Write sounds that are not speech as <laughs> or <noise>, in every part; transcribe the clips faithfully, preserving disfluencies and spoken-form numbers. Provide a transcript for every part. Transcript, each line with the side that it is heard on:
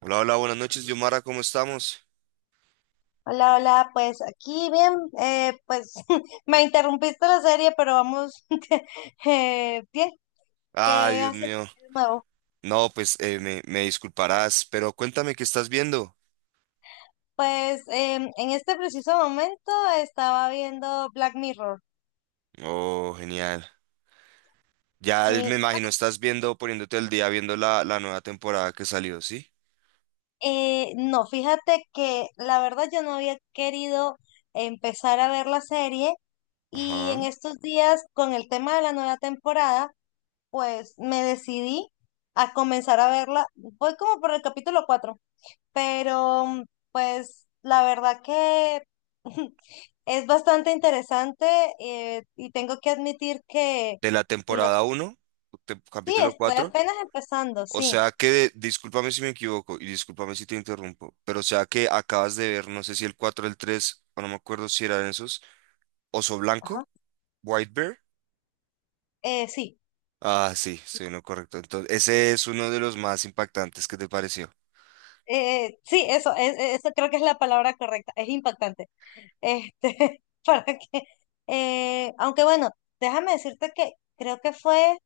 right: Hola, hola, buenas noches, Yomara, ¿cómo estamos?
left: Hola, hola, pues aquí bien, eh, pues <laughs> me interrumpiste la serie, pero vamos <laughs> eh, bien,
right: Ay,
left: ¿qué
right: Dios
left: haces
right: mío.
left: de nuevo?
right: No, pues eh, me, me disculparás, pero cuéntame qué estás viendo.
left: Pues em, en este preciso momento estaba viendo Black Mirror,
right: Oh, genial. Ya me
left: sí.
right: imagino, estás viendo, poniéndote el día, viendo la, la nueva temporada que salió, ¿sí?
left: Eh, no, fíjate que la verdad yo no había querido empezar a ver la serie y
right: Ajá.
left: en estos días con el tema de la nueva temporada, pues me decidí a comenzar a verla. Voy como por el capítulo cuatro, pero mm, pues la verdad que <laughs> es bastante interesante, eh, y tengo que admitir que
right: De la temporada
left: los,
right: uno te-
left: sí,
right: capítulo
left: estoy
right: cuatro.
left: apenas empezando,
right: O
left: sí,
right: sea que, discúlpame si me equivoco y discúlpame si te interrumpo, pero o sea que acabas de ver, no sé si el cuatro el tres o no me acuerdo si eran esos, Oso Blanco,
left: ajá,
right: White Bear.
left: eh, sí,
right: Ah, sí, estoy en lo correcto. Entonces, ese es uno de los más impactantes. ¿Qué te pareció?
left: eh, sí, eso, es, eso creo que es la palabra correcta, es impactante, este, <laughs> para que, eh, aunque bueno, déjame decirte que creo que fue,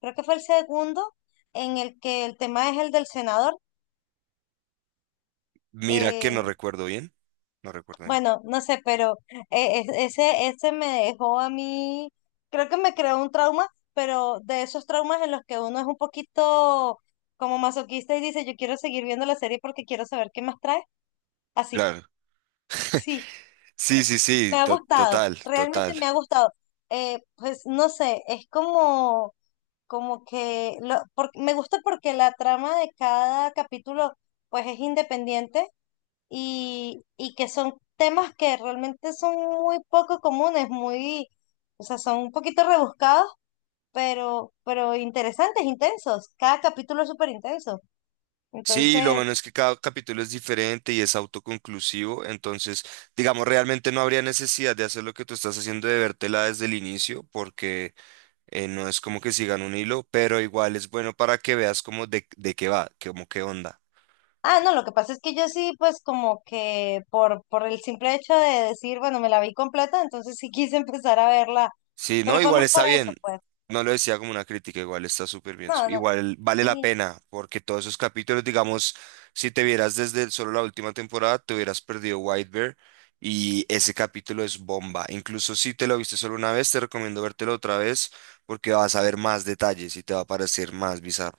left: creo que fue el segundo en el que el tema es el del senador.
right: Mira que no
left: Eh,
right: recuerdo bien. No recuerdo bien.
left: Bueno, no sé, pero eh, es- ese, ese me dejó a mí, creo que me creó un trauma, pero de esos traumas en los que uno es un poquito como masoquista y dice, yo quiero seguir viendo la serie porque quiero saber qué más trae. Así,
right: Claro.
left: sí,
right: Sí, sí, sí,
left: me ha
right: to-
left: gustado,
right: total,
left: realmente
right: total.
left: me ha gustado. Eh, pues no sé, es como, como que lo, por- me gusta porque la trama de cada capítulo pues es independiente y, y que son temas que realmente son muy poco comunes, muy, o sea, son un poquito rebuscados, pero, pero interesantes, intensos. Cada capítulo es súper intenso.
right: Sí, lo
left: Entonces,
right: bueno es que cada capítulo es diferente y es autoconclusivo, entonces, digamos, realmente no habría necesidad de hacer lo que tú estás haciendo de vértela desde el inicio, porque eh, no es como que sigan un hilo, pero igual es bueno para que veas como de, de qué va, como qué onda.
left: ah, no, lo que pasa es que yo sí, pues como que por, por el simple hecho de decir, bueno, me la vi completa, entonces sí <laughs> quise empezar a verla,
right: Sí, no,
left: pero fue
right: igual
left: más
right: está
left: por eso,
right: bien.
left: pues.
right: No lo decía como una crítica, igual está súper bien. su-
left: No, no.
right: Igual vale la pena, porque todos esos capítulos, digamos, si te vieras desde solo la última temporada, te hubieras perdido White Bear y ese capítulo es bomba. Incluso si te lo viste solo una vez, te recomiendo vértelo otra vez porque vas a ver más detalles y te va a parecer más bizarro.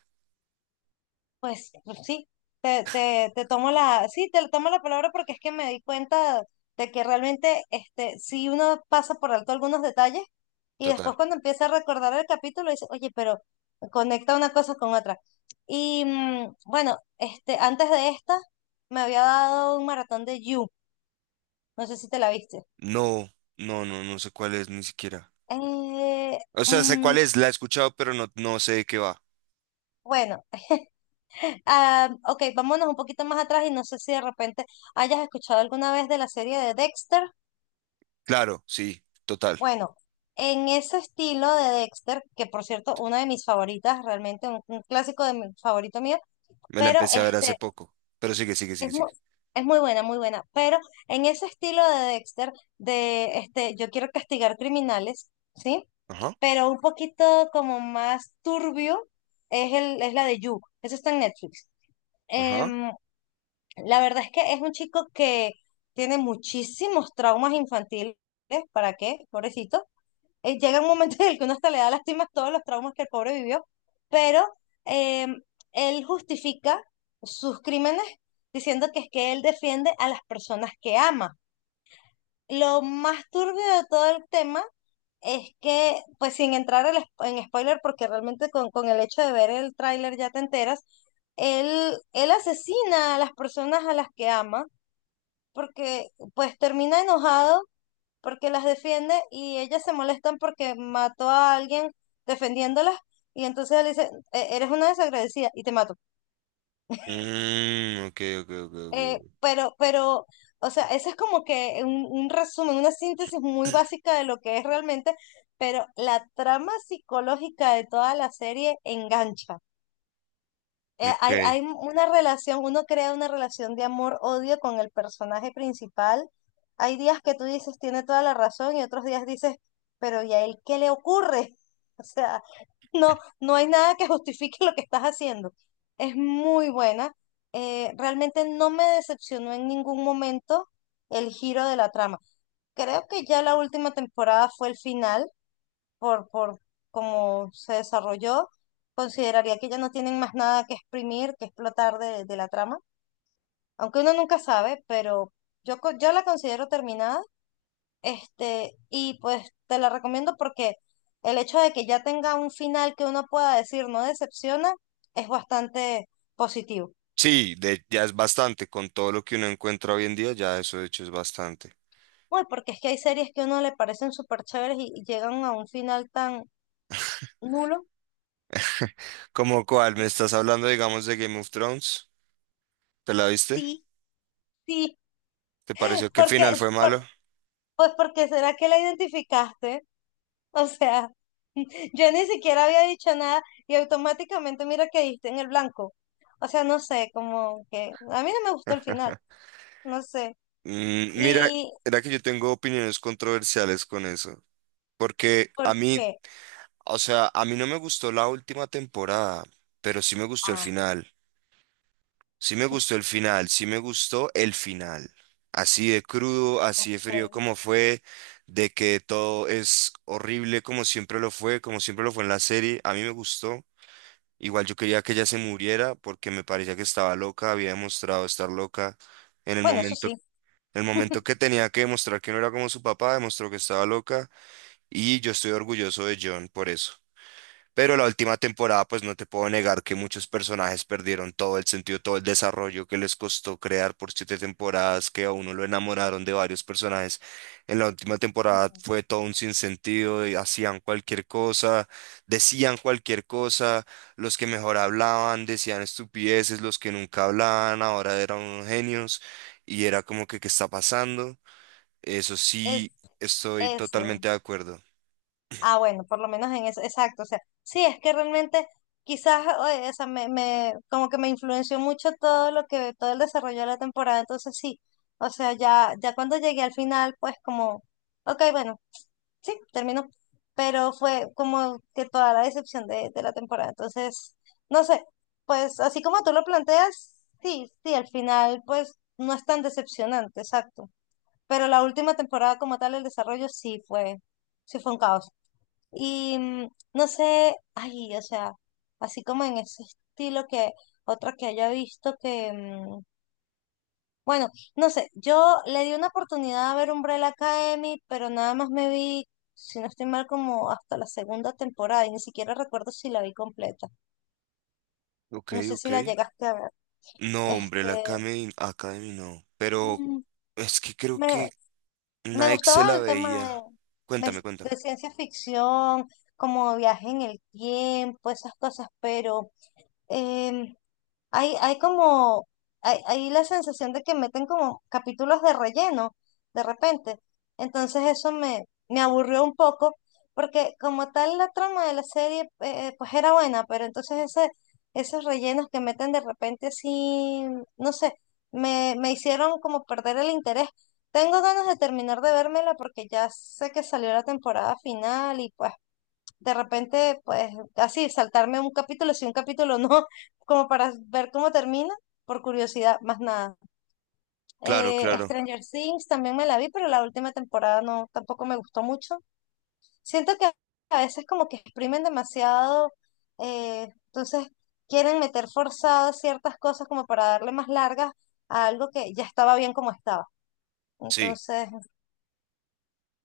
left: Pues pues, sí, te, te, te tomo la, sí, te tomo la palabra porque es que me di cuenta de que realmente este, si uno pasa por alto algunos detalles y
right: Total.
left: después cuando empieza a recordar el capítulo dice, oye, pero conecta una cosa con otra. Y mm, bueno, este, antes de esta me había dado un maratón de You, no sé si te la viste.
right: No, no, no, no sé cuál es ni siquiera.
left: Eh,
right: O sea, sé
left: mm,
right: cuál es, la he escuchado, pero no, no sé de qué va.
left: bueno, ah, ok, vámonos un poquito más atrás y no sé si de repente hayas escuchado alguna vez de la serie de Dexter.
right: Claro, sí, total.
left: Bueno, en ese estilo de Dexter, que por cierto, una de mis favoritas, realmente un, un clásico de mi favorito mío,
right: Me la
left: pero
right: empecé a ver hace
left: este
right: poco, pero sigue, sigue, sigue,
left: es muy,
right: sigue.
left: es muy buena, muy buena. Pero en ese estilo de Dexter, de este, yo quiero castigar criminales, ¿sí?
right: Ajá,
left: Pero un poquito como más turbio es el, es la de You. Eso está en Netflix.
right: ajá.
left: Em, la verdad es que es un chico que tiene muchísimos traumas infantiles. ¿Para qué? Pobrecito, eh, llega un momento en el que uno hasta le da lástima todos los traumas que el pobre vivió, pero eh, él justifica sus crímenes diciendo que es que él defiende a las personas que ama. Lo más turbio de todo el tema es que, pues sin entrar al spo- en spoiler, porque realmente con, con el hecho de ver el tráiler ya te enteras, él, él asesina a las personas a las que ama, porque pues termina enojado porque las defiende y ellas se molestan porque mató a alguien defendiéndolas y entonces él dice, "E- eres una desagradecida y te mato".
right: Mm, ok, ok, ok, ok.
left: Eh,
right: Ok.
left: pero, pero, o sea, ese es como que un, un resumen, una síntesis muy
right: <clears throat>
left: básica de lo que es realmente, pero la trama psicológica de toda la serie engancha. Eh,
right: Ok.
left: hay, hay una relación, uno crea una relación de amor-odio con el personaje principal. Hay días que tú dices, tiene toda la razón, y otros días dices, pero ¿y a él qué le ocurre? <laughs> O sea, no, no hay nada que justifique lo que estás haciendo. Es muy buena. Eh, realmente no me decepcionó en ningún momento el giro de la trama. Creo que ya la última temporada fue el final por, por cómo se desarrolló, consideraría que ya no tienen más nada que exprimir, que explotar de, de la trama, aunque uno nunca sabe, pero yo, co- yo la considero terminada, este, y pues te la recomiendo porque el hecho de que ya tenga un final que uno pueda decir no decepciona es bastante positivo.
right: Sí, de- ya es bastante. Con todo lo que uno encuentra hoy en día, ya eso de hecho es bastante.
left: Uy, porque es que hay series que a uno le parecen súper chéveres y, y llegan a un final tan nulo.
right: ¿Cómo cuál? ¿Me estás hablando, digamos, de Game of Thrones? ¿Te la viste?
left: Sí, sí,
right: ¿Te pareció que el final
left: porque,
right: fue
left: por-
right: malo?
left: pues porque será que la identificaste. O sea, <laughs> yo ni siquiera había dicho nada y automáticamente mira que diste en el blanco. O sea, no sé, como que a mí no me gustó el final,
right: <laughs>
left: no sé.
right: Mm, mira,
left: ¿Y
right: era que yo tengo opiniones controversiales con eso, porque a
left: por
right: mí,
left: qué?
right: o sea, a mí no me gustó la última temporada, pero sí me gustó el
left: Ah,
right: final. Sí me gustó el final, sí me gustó el final. Así de crudo, así de frío
left: eh,
right: como fue, de que todo es horrible como siempre lo fue, como siempre lo fue en la serie, a mí me gustó. Igual yo quería que ella se muriera porque me parecía que estaba loca, había demostrado estar loca. En el
left: bueno, eso
right: momento,
left: sí.
right: en el momento que tenía que demostrar que no era como su papá, demostró que estaba loca y yo estoy orgulloso de John por eso. Pero la última temporada, pues no te puedo negar que muchos personajes perdieron todo el sentido, todo el desarrollo que les costó crear por siete temporadas, que a uno lo enamoraron de varios personajes. En la última temporada
left: Mm.
right: fue todo un sinsentido, y hacían cualquier cosa, decían cualquier cosa, los que mejor hablaban decían estupideces, los que nunca hablaban ahora eran unos genios, y era como que, ¿qué está pasando? Eso
left: Es
right: sí, estoy
left: eso.
right: totalmente de acuerdo.
left: Ah, bueno, por lo menos en eso, exacto. O sea, sí, es que realmente quizás, eh, o sea, me, me, como que me influenció mucho todo lo que, todo el desarrollo de la temporada, entonces sí. O sea, ya, ya cuando llegué al final, pues como, ok, bueno. Sí, terminó. Pero fue como que toda la decepción de, de la temporada. Entonces, no sé, pues así como tú lo planteas, sí, sí, al final pues no es tan decepcionante, exacto. Pero la última temporada como tal, el desarrollo sí fue, sí fue un caos. Y mm, no sé, ay, o sea, así como en ese estilo que otra que haya visto que, mm, bueno, no sé, yo le di una oportunidad a ver Umbrella Academy, pero nada más me vi, si no estoy mal, como hasta la segunda temporada y ni siquiera recuerdo si la vi completa.
right: Ok,
left: No sé
right: ok.
left: si la llegaste a ver.
right: No, hombre,
left: Este,
right: la Academy, Academy no. Pero
left: mm,
right: es que creo
left: me,
right: que
left: me
right: una ex se
left: gustaba
right: la
left: el tema de,
right: veía.
left: me-
right: Cuéntame, cuéntame.
left: de ciencia ficción, como viaje en el tiempo, esas cosas, pero em, Hay, hay como, hay, hay la sensación de que meten como capítulos de relleno de repente. Entonces eso me, me aburrió un poco, porque como tal la trama de la serie, eh, pues era buena, pero entonces ese, esos rellenos que meten de repente así, no sé, me, me hicieron como perder el interés. Tengo ganas de terminar de vérmela porque ya sé que salió la temporada final y pues de repente, pues así, saltarme un capítulo, si un capítulo no, <laughs> como para ver cómo termina, por curiosidad, más nada.
right: Claro,
left: Eh,
right: claro.
left: Stranger Things también me la vi, pero la última temporada no, tampoco me gustó mucho. Siento que a veces como que exprimen demasiado, eh, entonces quieren meter forzadas ciertas cosas como para darle más largas a algo que ya estaba bien como estaba.
right: Sí,
left: Entonces,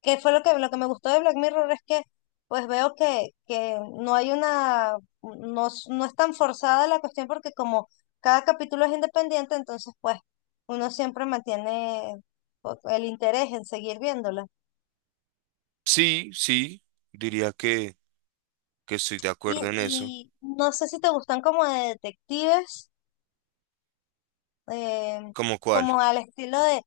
left: que fue lo que, lo que me gustó de Black Mirror es que pues veo que, que no hay una, no, es- no es tan forzada la cuestión porque como cada capítulo es independiente, entonces pues uno siempre mantiene pues, el interés en seguir viéndola.
right: sí, sí. Diría que, que estoy de
left: Y,
right: acuerdo en eso.
left: y no sé si te gustan como de detectives, eh,
right: ¿Cómo cuál?
left: como al estilo de.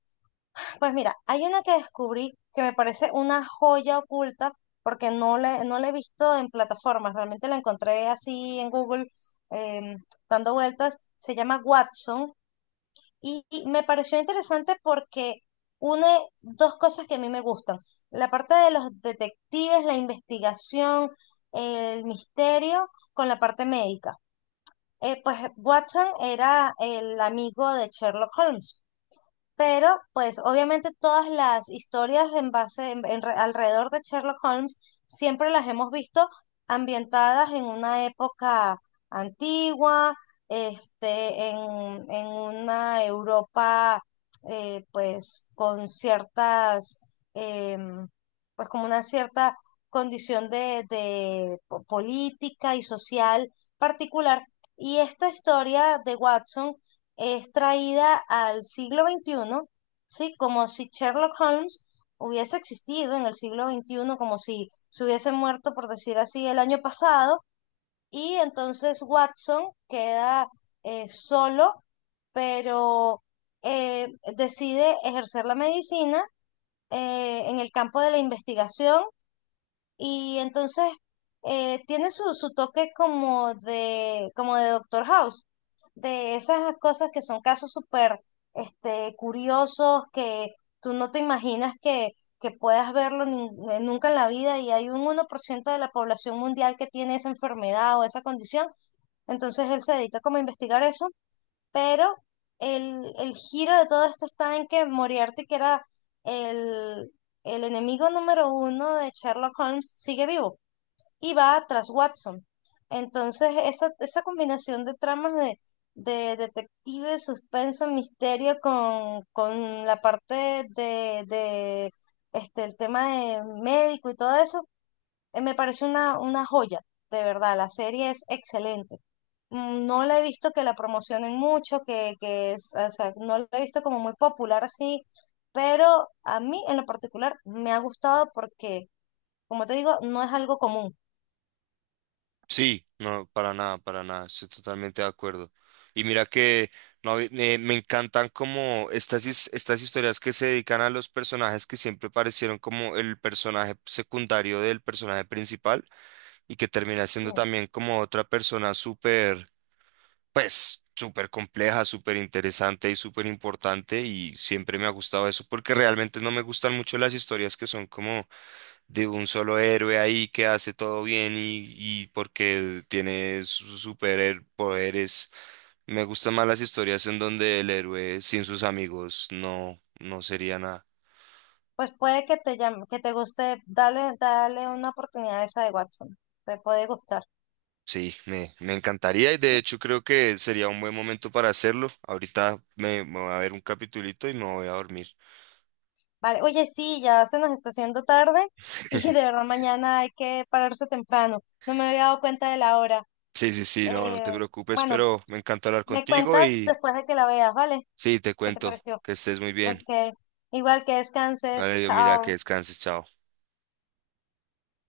left: Pues mira, hay una que descubrí que me parece una joya oculta porque no la, no la he visto en plataformas, realmente la encontré así en Google, em, dando vueltas, se llama Watson y, y me pareció interesante porque une dos cosas que a mí me gustan, la parte de los detectives, la investigación, el misterio con la parte médica. Eh, pues Watson era el amigo de Sherlock Holmes. Pero, pues, obviamente todas las historias en base, en- en re- alrededor de Sherlock Holmes, siempre las hemos visto ambientadas en una época antigua, este, en, en una Europa, eh, pues, con ciertas, em, pues, como una cierta condición de, de po- política y social particular. Y esta historia de Watson es traída al siglo veintiuno, ¿sí? Como si Sherlock Holmes hubiese existido en el siglo veintiuno, como si se hubiese muerto, por decir así, el año pasado, y entonces Watson queda eh, solo, pero eh, decide ejercer la medicina eh, en el campo de la investigación y entonces eh, tiene su, su toque como de, como de Doctor House, de esas cosas que son casos súper este, curiosos que tú no te imaginas que, que puedas verlo nin- eh, nunca en la vida y hay un uno por ciento de la población mundial que tiene esa enfermedad o esa condición. Entonces él se dedica como a investigar eso pero el, el giro de todo esto está en que Moriarty, que era el, el enemigo número uno de Sherlock Holmes, sigue vivo y va tras Watson. Entonces, esa, esa combinación de tramas de, de detective, suspenso, misterio con, con la parte de, de este, el tema de médico y todo eso, eh, me parece una, una joya, de verdad, la serie es excelente. Mm, no la he visto que la promocionen mucho, que, que es- o sea, no la he visto como muy popular así, pero a mí en lo particular me ha gustado porque, como te digo, no es algo común.
right: Sí, no, para nada, para nada. Estoy totalmente de acuerdo. Y mira que no, hab- eh, me encantan como estas, his- estas historias que se dedican a los personajes que siempre parecieron como el personaje secundario del personaje principal, y que termina siendo
left: Sí.
right: también como otra persona súper, pues, súper compleja, súper interesante y súper importante y siempre me ha gustado eso porque realmente no me gustan mucho las historias que son como de un solo héroe ahí que hace todo bien y, y porque tiene sus superpoderes. Me gustan más las historias en donde el héroe sin sus amigos no, no sería nada.
left: Pues puede que te llame, que te guste, dale, dale una oportunidad a esa de Watson, te puede gustar.
right: Sí, me, me encantaría y de hecho creo que sería un buen momento para hacerlo. Ahorita me, me voy a ver un capitulito y me voy a dormir.
left: Vale, oye, sí, ya se nos está haciendo tarde y de
right: <laughs>
left: verdad mañana hay que pararse temprano. No me había dado cuenta de la hora.
right: Sí, sí, sí, no, no te
left: Eh,
right: preocupes,
left: bueno,
right: pero me encanta hablar
left: me
right: contigo
left: cuentas
right: y
left: después de que la veas, ¿vale?
right: sí, te
left: ¿Qué te
right: cuento
left: pareció?
right: que estés muy bien.
left: Ok. Igual que descanses.
right: Vale, Dios, mira, que
left: Chao.
right: descanses, chao.